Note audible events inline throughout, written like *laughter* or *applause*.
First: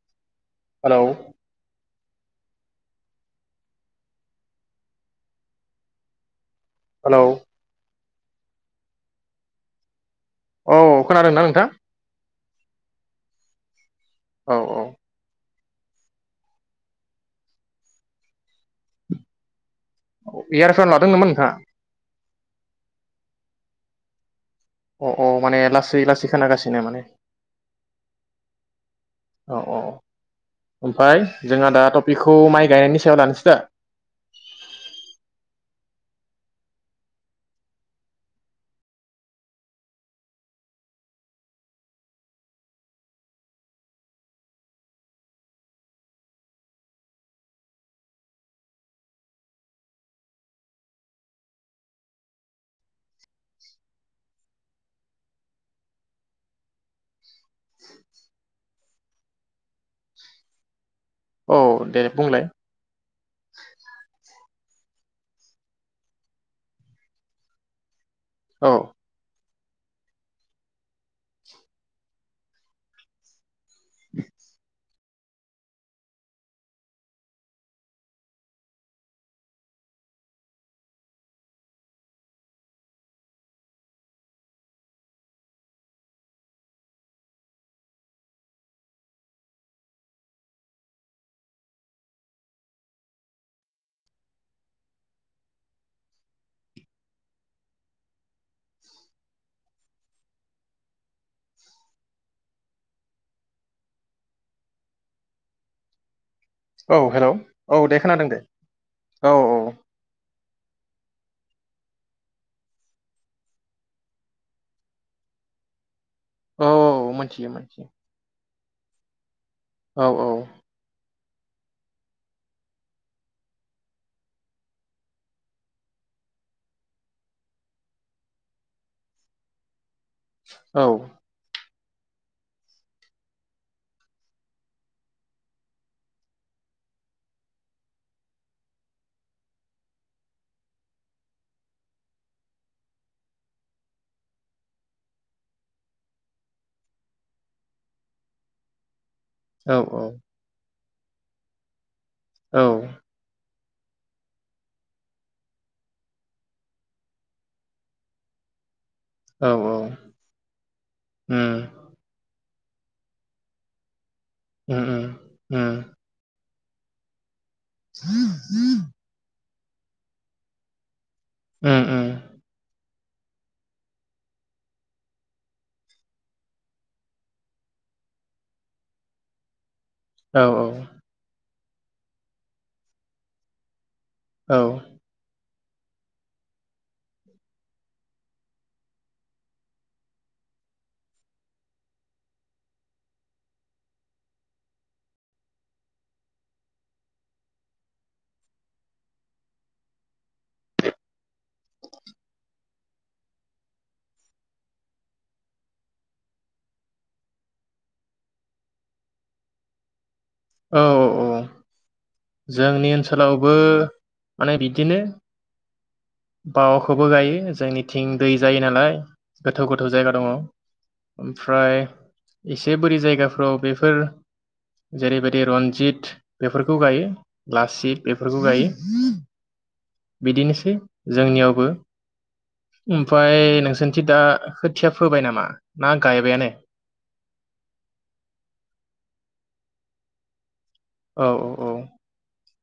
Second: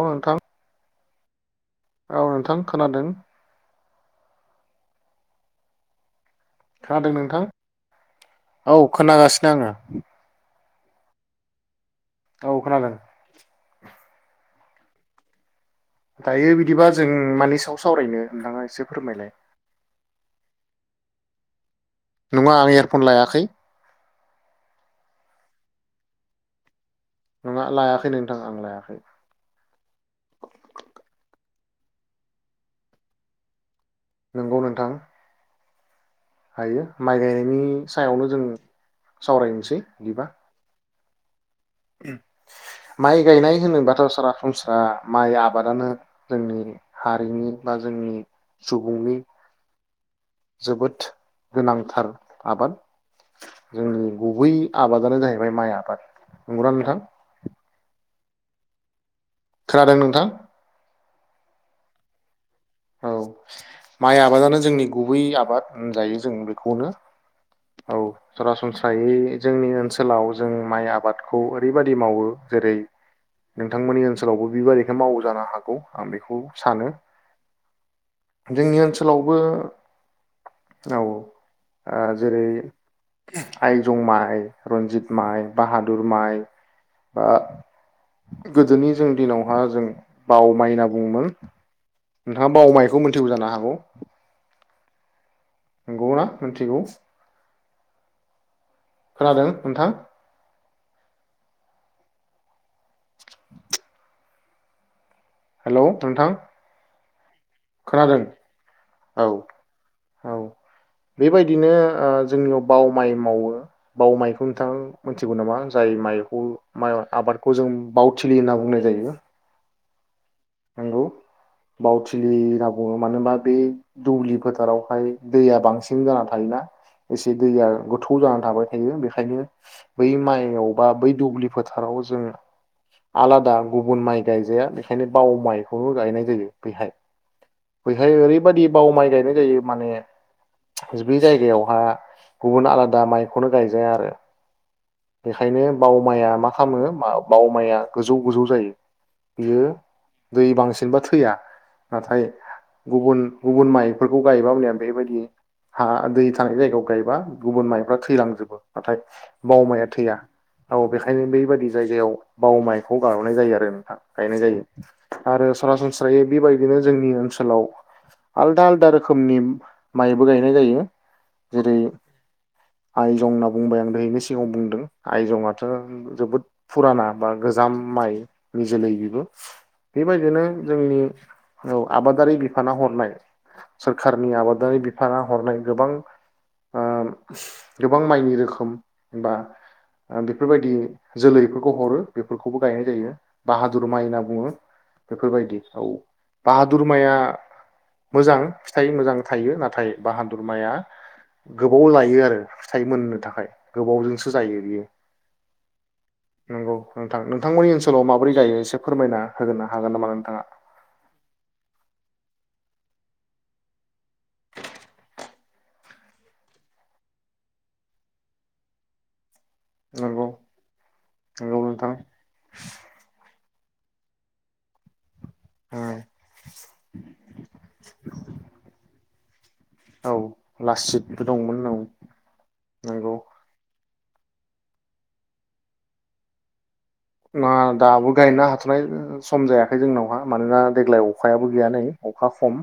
औ नोंथां। हेलौ औ नोंथां खोनादों। खोनादों हेलौ नोंथां? औ खोनागासिनो आङो। औ खोनादोंना नोंथां? औ खोनादों। औ औ दायो बिदिबा जों मानि सायाव सावरायनो नोंथाङा एसे फोरमायलाय। एयारफन लादों नामा नोंथाङा? नङा आं एयारफन लायाखै। अ अ माने लासै लासै खोनागासिनो माने। नङा लायाखै नोंथां आं लायाखै। औ औ ओमफ्राय जोंहा दा टपिकखौ माइ गायनायनि सायाव लानोसै दा? नंगौ नोंथां। हायो माइ गायनायनि सायावनो जों सावरायनोसै बिदिबा। माइ गायनाय होनोबाथ' सरासनस्रा माइ आबादानो जोंनि हारिनि बा जोंनि सुबुंनि जोबोद गोनांथार आबाद जोंनि गुबै आबादानो जाहैबाय माइ आबाद नंगौना नोंथां? खोनादों नोंथां! औ दे बुंलाय औ माइ आबादानो जोंनि गुबै आबाद होनजायो जों बेखौनो औ औ सरासनस्रायै जोंनि ओनसोलाव जों माइ आबादखौ ओरैबादि मावो जेरै नोंथांमोननि ओनसोलावबो बिबा मावो जानो हागौ आं बेखौ सानो जोंनि ओनसोलावबो औ ओ जेरै आइजं माइ रन्जित माइ बाहादुर माइ बा गोदोनि जों दिनावहा जों बाव माइ होनना बुङोमोन। नोंथाङा बाव माइखौ मोनथिबो जानो हागौ नंगौना मोन्थिगौ खोनादों नोंथां? हेलौ नोंथां औ हेलौ औ दे खोनादों दे औ औ औ बेबायदिनो ओ जोंनियाव बाव माइ मावो बाव माइखौ नोंथाङा मोन्थिगौ नामा जाय माइ औ *unintelligible* माइ मोनथियो आबादखौ जों मोनथियो बावथिलि होनना बुंनाय जायो। औ औ नंगौ बावथिलि होनना बुङो मानो होनबा बे दौलि फोथारावहाय दैया बांसिन जाना थायोना एसे दैया गोथौ जानानै थाबाय थायो बेखायनो बै औ माइआवबा बै दुब्लि फोथा थाराव जों आलादा गुबुन माइ गायजाया बेखायनो बाव माइखौनो गायनाय जायो बैहाय बेैहाय ओरैबायाददि बाव माइ गायनाय जायो माने बे जायगायावहा गुबुन आलादा माइखौनो गायजाया आरो बेखायनो बावमाया मा खामो बावमाया गोजौ गोजौ जायो। बियो औ दै बांसिन जेनेबा थैया नाथाय औ गुबुन गुबुन माइफोरखौ गायोबा *unintelligible* बेबायदि हा दै थानाय जायगायाव गायोबा गुबुन माइफ्रा थैलांजोबो नाथाय औ बावमाया थैया औ बेखायनो उम बैबादि जायगायाव बाव माइखौ गार'नाय जायो आरो नोंथां। गायनाय जायो उम आरो उम सरासनस्रायै बेबायदि बेनो जों ओनसोल ओनसोलाव आलदा आलदा रोखोमनि माइबो गायनाय जायो। जेरै उम उम आइजं होनना बुंबाय आं दोहैबो सिगाङाव बुंदों आयजंआथ' जोबोद फुराना बा गोजाम माइनि जोलै बेबो। बेबायदिनो औ जोंनि औ आबादारि बिफाना हरनाय सोरखारनि औ आबादारि बिफाना हरनाय गोबां ओ गोबां माइनि रोखोम बा बेफोरबायदि जोलैफोरखौ हरो बेफोरखौबो गायनाय जायो बाहादुर माइ होनना बुङो बेफोरबायदि औ बाहादुर माइया मोजां फिथाइ मोजां थायो नाथाय बाहादुर माया गोबाव लायो आरो फिथाइ मोननो थाखाय गोबावजोंसो जायो बियो। नंगौ नोंथां नोंथांमोननि ओनसोलाव माबोरै गायो एसे फोरमायना होग्रोनो हागोन नामा नोंथाङा। औ औ जोंनि ओनसोलावबो माने बिदिनो बावआखौबो गायो जोंनिथिं दै जायो नालाय। गोथौ गोथौ जायगा नंगौ दङ नंगौ ओमफ्राय नोंथां एसे बोरि जायगाफ्राव बे फोर जेरैबाय दि रनजित बेफोरखौ गायो। लासित बेफोरखौ गायो। ओ औ बिदिनोसै लासितबो दंमोन जोंनियावबो औ नंगौ ओमफ्राय नोंसोरनि थि दा खोथिया फोबाय नामा ना गायबायानो? मा दाबो गायनो हाथ'नाय सम जायाखै जोंनावहा मानोना देग्लाय औ अखायाबो गैया औ नै अखा खम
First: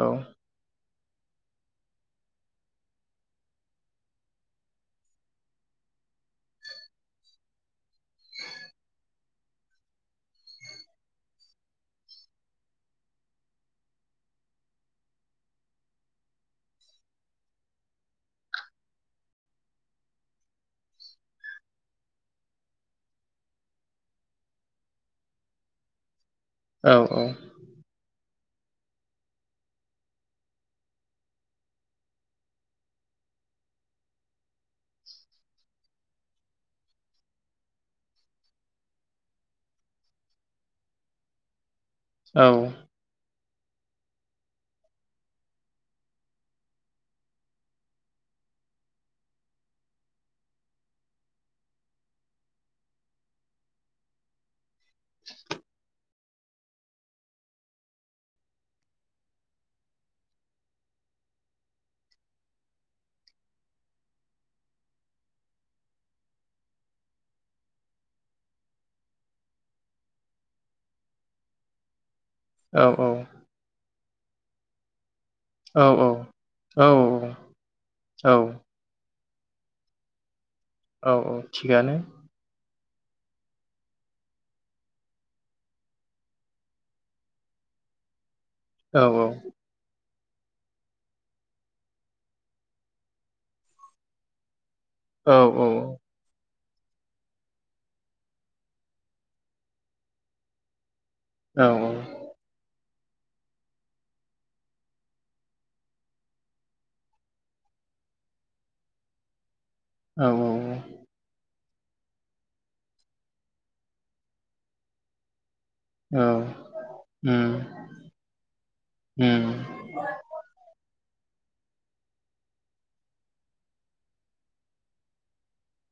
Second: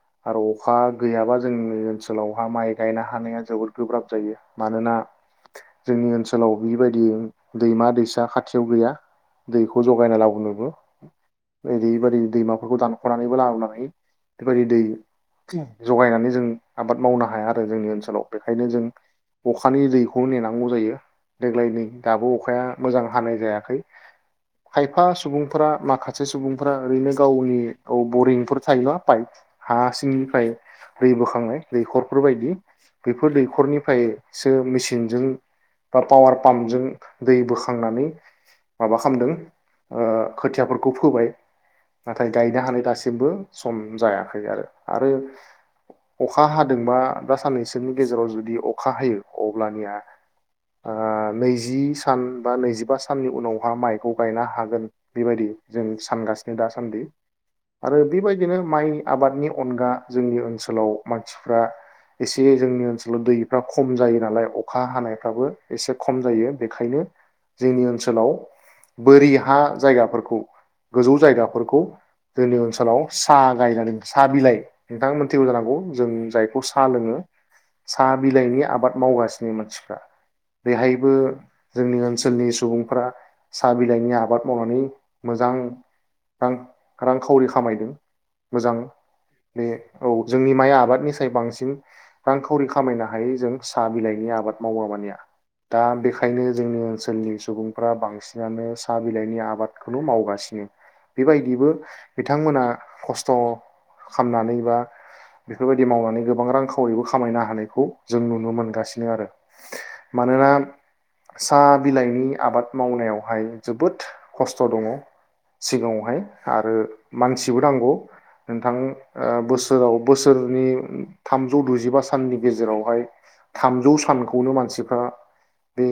औ आरो अखा गैयाबा जोंनि ओनसोलावहा माइ गायनो हानाया जोबोद गोब्राब जायो मानोना जोंनि ओनसोलाव बेबायदि दैमा दैसा खाथि याव गैया दैखौ जगायना लाबोनोबो बेदिबादि दैमाफोरखौ दानखनानैबो लाबोनानै बेबायदि दै जगायनानै जों आबाद मावनो हाया आरो जोंनि ओनसोलाव बेखायनो जों अखानि दैखौ नेनांगौ जायो देग्लाय नै दाबो अखाया मोजां हानाय जायाखै खायफा सुबुंफोरा माखा से सुबुंफ्रा औ ओरैनो गावनि औ बरिं फोर थायोबा पाइप हा सिंनिफ्राय दै बोखांनाय दैख'रफोर बायदि बेफोर दैख'रनिफायसो मेसिनजों बा पावार पाम्पजों दै बोखां खांनानै माबा खामदों ओ खोथियाफोरखौ फोबाय। नाथाय औ गायनो हानाय दासिमबो सम जायाखै आरो आरो अखा हादोंबा दा साननैसोनि गेजेराव जुदि अखा हायो अब्लानिया ओ नैजि सान बा नैजिबा साननि उनावहा माइखौ गायनो हागोन। बेबायदि जों सानगासिनो। दासान्दि आरो बेबायदिनो माइ आबादनि अनगा जोंनि ओनसोलाव मानसिफ्रा एसे जोंनि ओनसोलाव दैफ्रा खम जायो नालाय अखा हानायफ्राबो एसे खम जायो बेखायनो जोंनि ओनसोलाव बोरि हा जायगाफोरखौ गोजौ जायगाफोरखौ जोंनि औ ओनसोलाव साहा गायनानै सा बिलाइ नोंथांमोन थिगौ जानांगौ औ जों जायखौ साहा औ लोङो साहा औ बिलाइनि आबाद मावगासिनो। जोंनि मानसिफ्रा बेहायबो औ थिगानो जोंनि ओनसोल सुबुंफोरा साहा बिलाइनि आबाद मावनानै मोजां रां रांखावरि खामायदों। मोजां औ औ बे औ जोंनि माइ आबादनिसाय बांसिन रांखावरि खामायनो हायो जों साह बिलाइनि आबाद औ औ *unintelligible* दा बेखायनो जोंनि ओन सोलनि सुबुंफ्रा बांसिनानो साहा बिलाइनि आबादखौनो मावगासिनो। बेबायदिबो औ बिथांमोना खस्थ' खामनानै बा बेफोरबायदि मावनानै गोबां रां खावरिबो खामायनो हानायखौ जों नुनो मोनगासिनो आरो औ औ मानोना औ। *unintelligible* बिलाइनि आबाद मावनायावहाय जोबोद खस्थ' दङ। सिगाङावहाय औ आरो उम मानसिबो नांगौ नोंथां ओ उम बोसोराव बोसोरनि थामजौ दजिबा साननि गेजेरावहाय थामजौ सानखौनो मानसिफ्रा बे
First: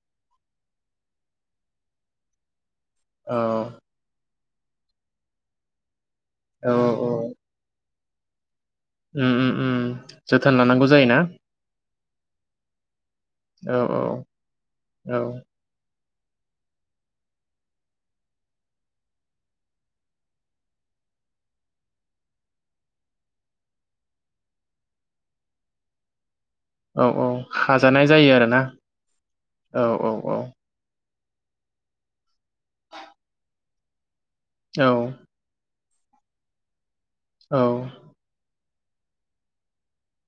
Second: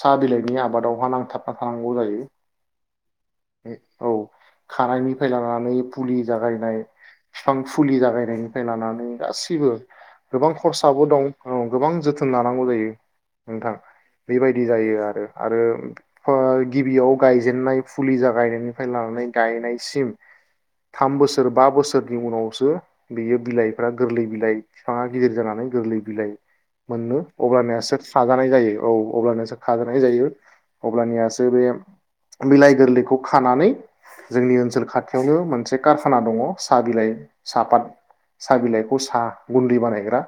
साहा बिलाइनि आबादावहा नांथाबना थानांगौ जायो। औ। खानायनिफाय लानानै फुलि जागायनाय औ उम बिफां फुलि जा *unintelligible* लानानै उम गासिबो उम गोबां जोथोन लानांगौ खरसाबो जायोना दं औ गोबां जोथ थोन लानांगौ जायो नोंथां औ औ बेबायदि जायो औ आरो आरो *unintelligible* गिबियाव गायजेननाय फुलि जागायनायनिफ्राय लानानै गायनायसिम थाम बोसोर बा बोसोरनि उनावसो बेयो बिलाइफ्रा गोरलै बिलाइ बिफाङा गिदिर जानानै गोरलै बिलाइ औ मोनो औ अब्लानियासो हाजानाय जायो खाजानाय आरोना जायो औ अब्लानियासो औ खाजानाय औ जायो। औ अब्लानियासो बे बिलाइ गोरलैखौ खानानै जोंनि ओनसोल औ खाथियावनो मोनसे कारखाना दङ साह बिलाइ औ साहपात साह बिलाय खौ साह गुन्दै बानायग्रा।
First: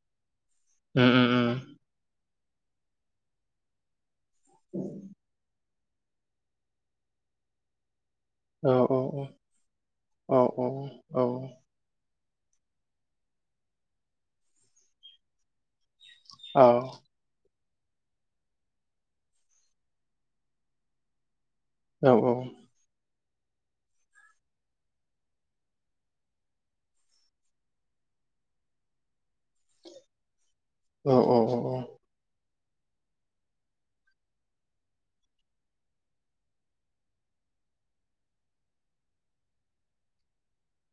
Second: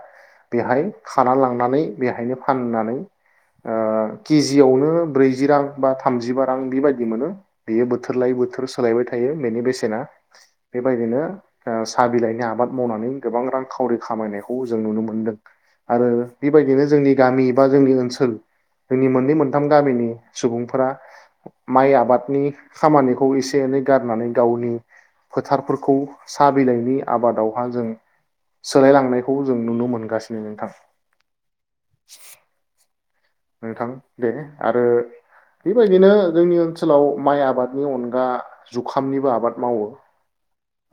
बेहाय उम उम खाना उम लांनानै बेहायनो फाननानै ओ किजियावनो ब्रैजि रां बा थामजिबा रां बेबायदि मोनो। बेयो थोर लायै बोथोर औ सोलायबाय औ थायो बेनि बेसेना औ औ बेबायदिनो ओ सा बिलाइन आबाद मावनानै गोबां रां खावरि खामायनायखौ जों नुनो मोनदों। आरो बेबायदिनो जोंनि गामि। बा जोंनि ओनसोल। जोंनि मोननै मोनथाम गामिनि सुबुंफोरा। माइ औ आबादनि खामानि खौ एसे-एनै गारनानै गावनि फोथारफोरखौ साहा बिलाइनि आबादावहा जों सोलायलांनायखौ जों नुनो मोनगासिनो नोंथां। उम नोंथां दे आरो बेबायदिनो जोंनि ओनसोलाव माइ आबादनि अनगा जुखामनिबो आबाद मावो।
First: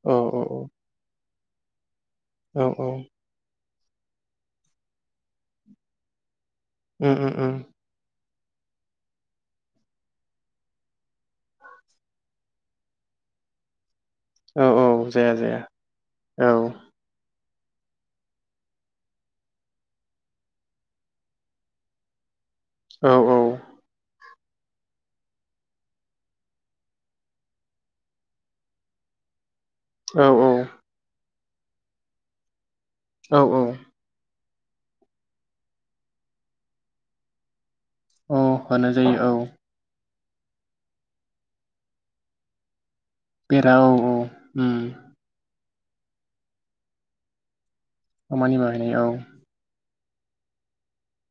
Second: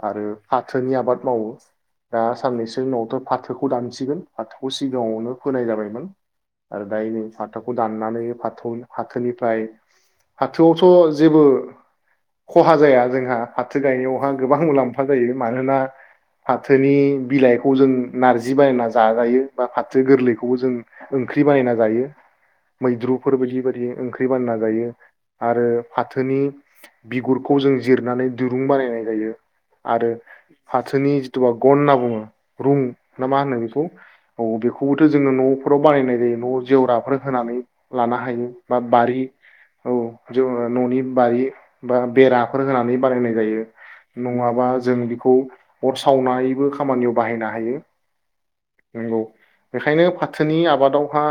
आरो फाथोनि आबाद मावो। *unintelligible* दा साननैसो उनावथ' फाथोखौ। खौ दानसिगोन आठखौ सिगाङावनो फोनाय जाबायमोन। आरो दायनिं। उम उम फाथोखौ दाननानै फा थौलि फाथोनिफ्राय, हाथोआवथ' जेबो खहा जाया जोंहा हाथो गायनायाव। आं गोबां औ मुलाम्फा औ जाया जायो जाया मानोना औ फाथोनि बिलाइ खौ जों नारजि बायना जाजायो बा फाथो गोरलैखौबो जों ओंख्रि बायना जायो। औ मैद्रुफोर औ बायदि बायदि ओंख दै बानना जायो आरो फाथोनि बिगुरखौ जों जिरनानै दिरुं बानायनाय जायो।। आरो औ फाथोनि दुवा गनना बुङो रुं। ना मा होनो औ बिखौ? औ बेखौबोथ' जोङो न'फोराव बानायनाय जायो न' जेवराफोर। होनानै। लानो हायो औ बा होनाय जायो बारि औ औ। ज न'नि बारि बा बेराफोर होनानै बानायनाय जायो, बेरा औ औ नङाबा जों उम बेखौ अर सावनायबो खामानियाव बाहायनो हायो। खामानि बाहायनाय औ। नंगौ बेखायनो फाथोनि आबादावहा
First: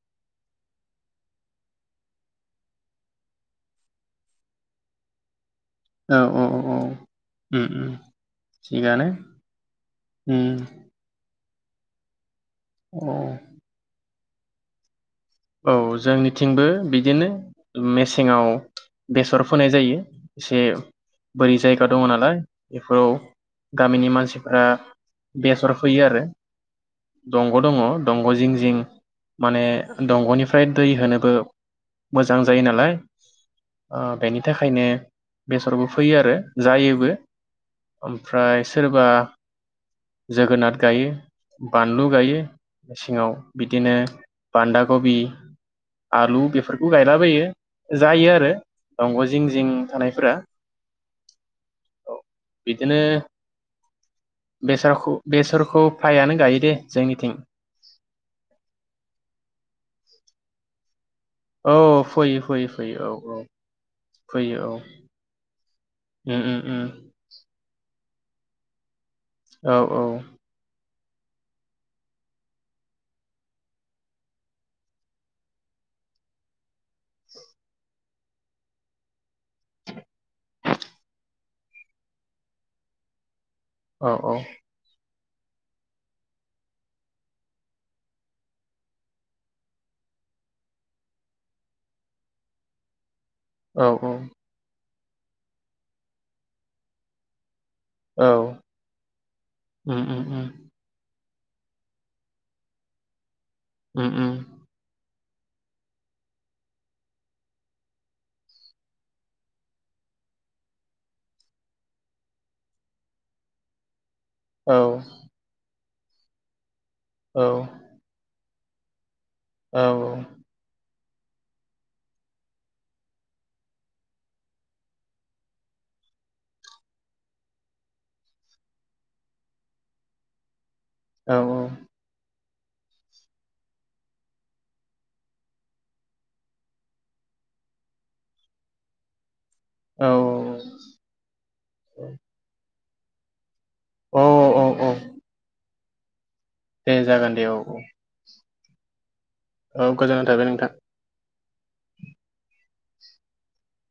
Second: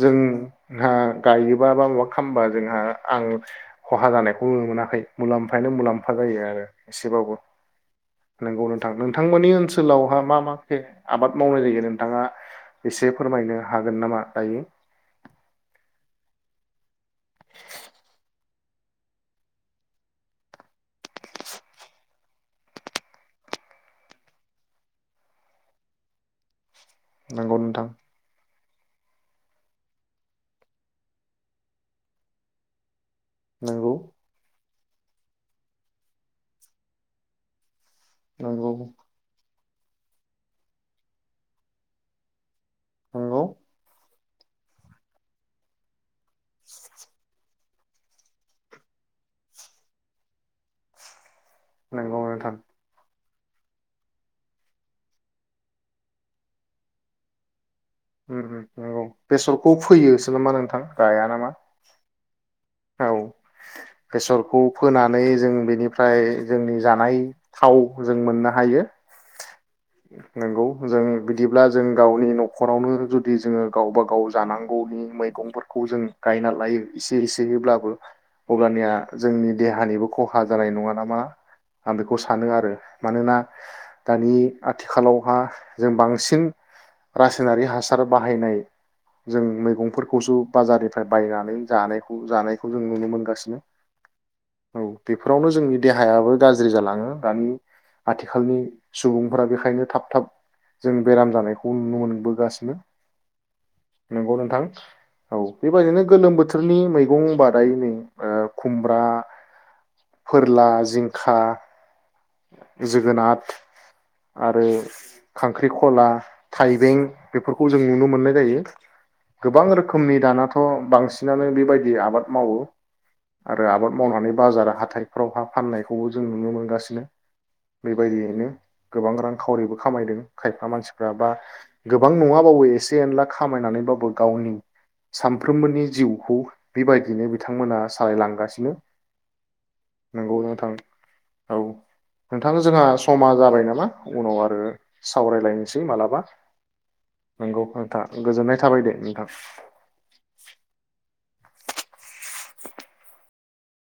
जोंहा गायोबा बा माबा खालामबा जोंहा आं खहा जानायखौ नु मोनाखै मुलाम्फ फायानो मुलाम्फा औ जायो औ आरो औ एसेबाबो उम उम नोंगौ नोंथां थिगानो नोंथांमोननि ओनसोलावहा मा उम मा पे आबाद मावनाय जायगोन नोंथाङा। एसे औ फोरमायनो हागोन नामा? दायो। औ जोंनिथिंबो बिदिनो मेसेङाव बेसर फोनाय जायो एसे बोरि जायगा दङ नालाय बेफोराव गामिनि मानसिफोरा बेसर फोयो आरो। नंगौ दंग' दङ नोंथां दंग' जिं जिं माने दंग'निफ्राय दै होनोबो मोजां जायो नालाय नंगौ ओ बेनिथाख खायनो बेसरबो फैयो आरो जायोबो। ओमफ्राय नंगौ सोरबा जोगोनार गायो, बानलु गायो। मेसेङाव नंगौ बिदिनो बान्दा कबि आलु बेफोरखौ गायलाबायो। जायो आरो दंग' जिं जिं थानायफोरा। नंगौ नोंथां‌। बेसरख-बेसरखौ फ्रायानो गायो दे जोंनिथिं। ओं ओं नंगौ बेसरखौ फैयोसो नमा नोंथां? गाया नामा? फोयो। औ बेसरखौ फोनानै जों बेनिफ्राय जोंनि जानाय थाव जों मोननो हायो। औ औ नोंगौ जों बिदिब्ला जों गावनि न'खरावनो जुदि जोङो गावबा गाव जानांगौनि मैगंफोरखौ जों गायना लायो एसे एसेयैब्लाबो अब्लानिया जोंनि देहानिबो खहा जानाय नङा नामा आं बेखौ सानो आरो मानोना औ दानि औ आथिखालावहा जों बांसिन रासायनारि हासार बाहायनाय जों मैगंफोरखौसो बाजारनिफ्राय बायनानै जानायखौ जानायखौ जों नुनो मोनगासिनो। औ औ औ बेफोरावनो जोंनि देहायाबो गाज्रि जालाङो दानि औ आथिखालनि सुबुं फोरा बेनिखायनो उम थाब थाब उम जों बेराम जानायखौ नुनो मोनबोगासिनो। नंगौ उम नोंथां। औ बेबायाददिनो गोलोम बोथोरनि मैगं बादायै नै खुमब्रा, फोरला, जिंखा, जोगोनाथ आरो औ खांख्रिख' ला, थाइ बें औ बेफोरखौ जों नुनो मोननाय जायो गोबां औ रोखोमनि दानाथ' बांसिन। बिसिनानो बेबायदि आबाद मावो आरो आबाद मावनानै बाजार हाथाइफ्रावहा फाननायखौबो जों नुनो मोनगासिनो बेबायदियैनो गोबां रां खावरिबो खामायदों खायफा मानसि बा औ गोबां नङा। औ एसे एनला खामायनानैबाबो गावनि सानफ्रोमबोनि जिउखौ बेबायदिनो बिथांमोना सालायलांगासिनो। औ नंगौ उम उम नोथां औ उम नोंथां जोंहा। समा जाबाय नामा। उम उम औ औ उनाव औ आरो औ सावरायदिनि मालाबा दे जागोन दे औ नंगौ नोंथां *unintelligible* दे नोंथां औ गोजोननाय थाबाय नोंथां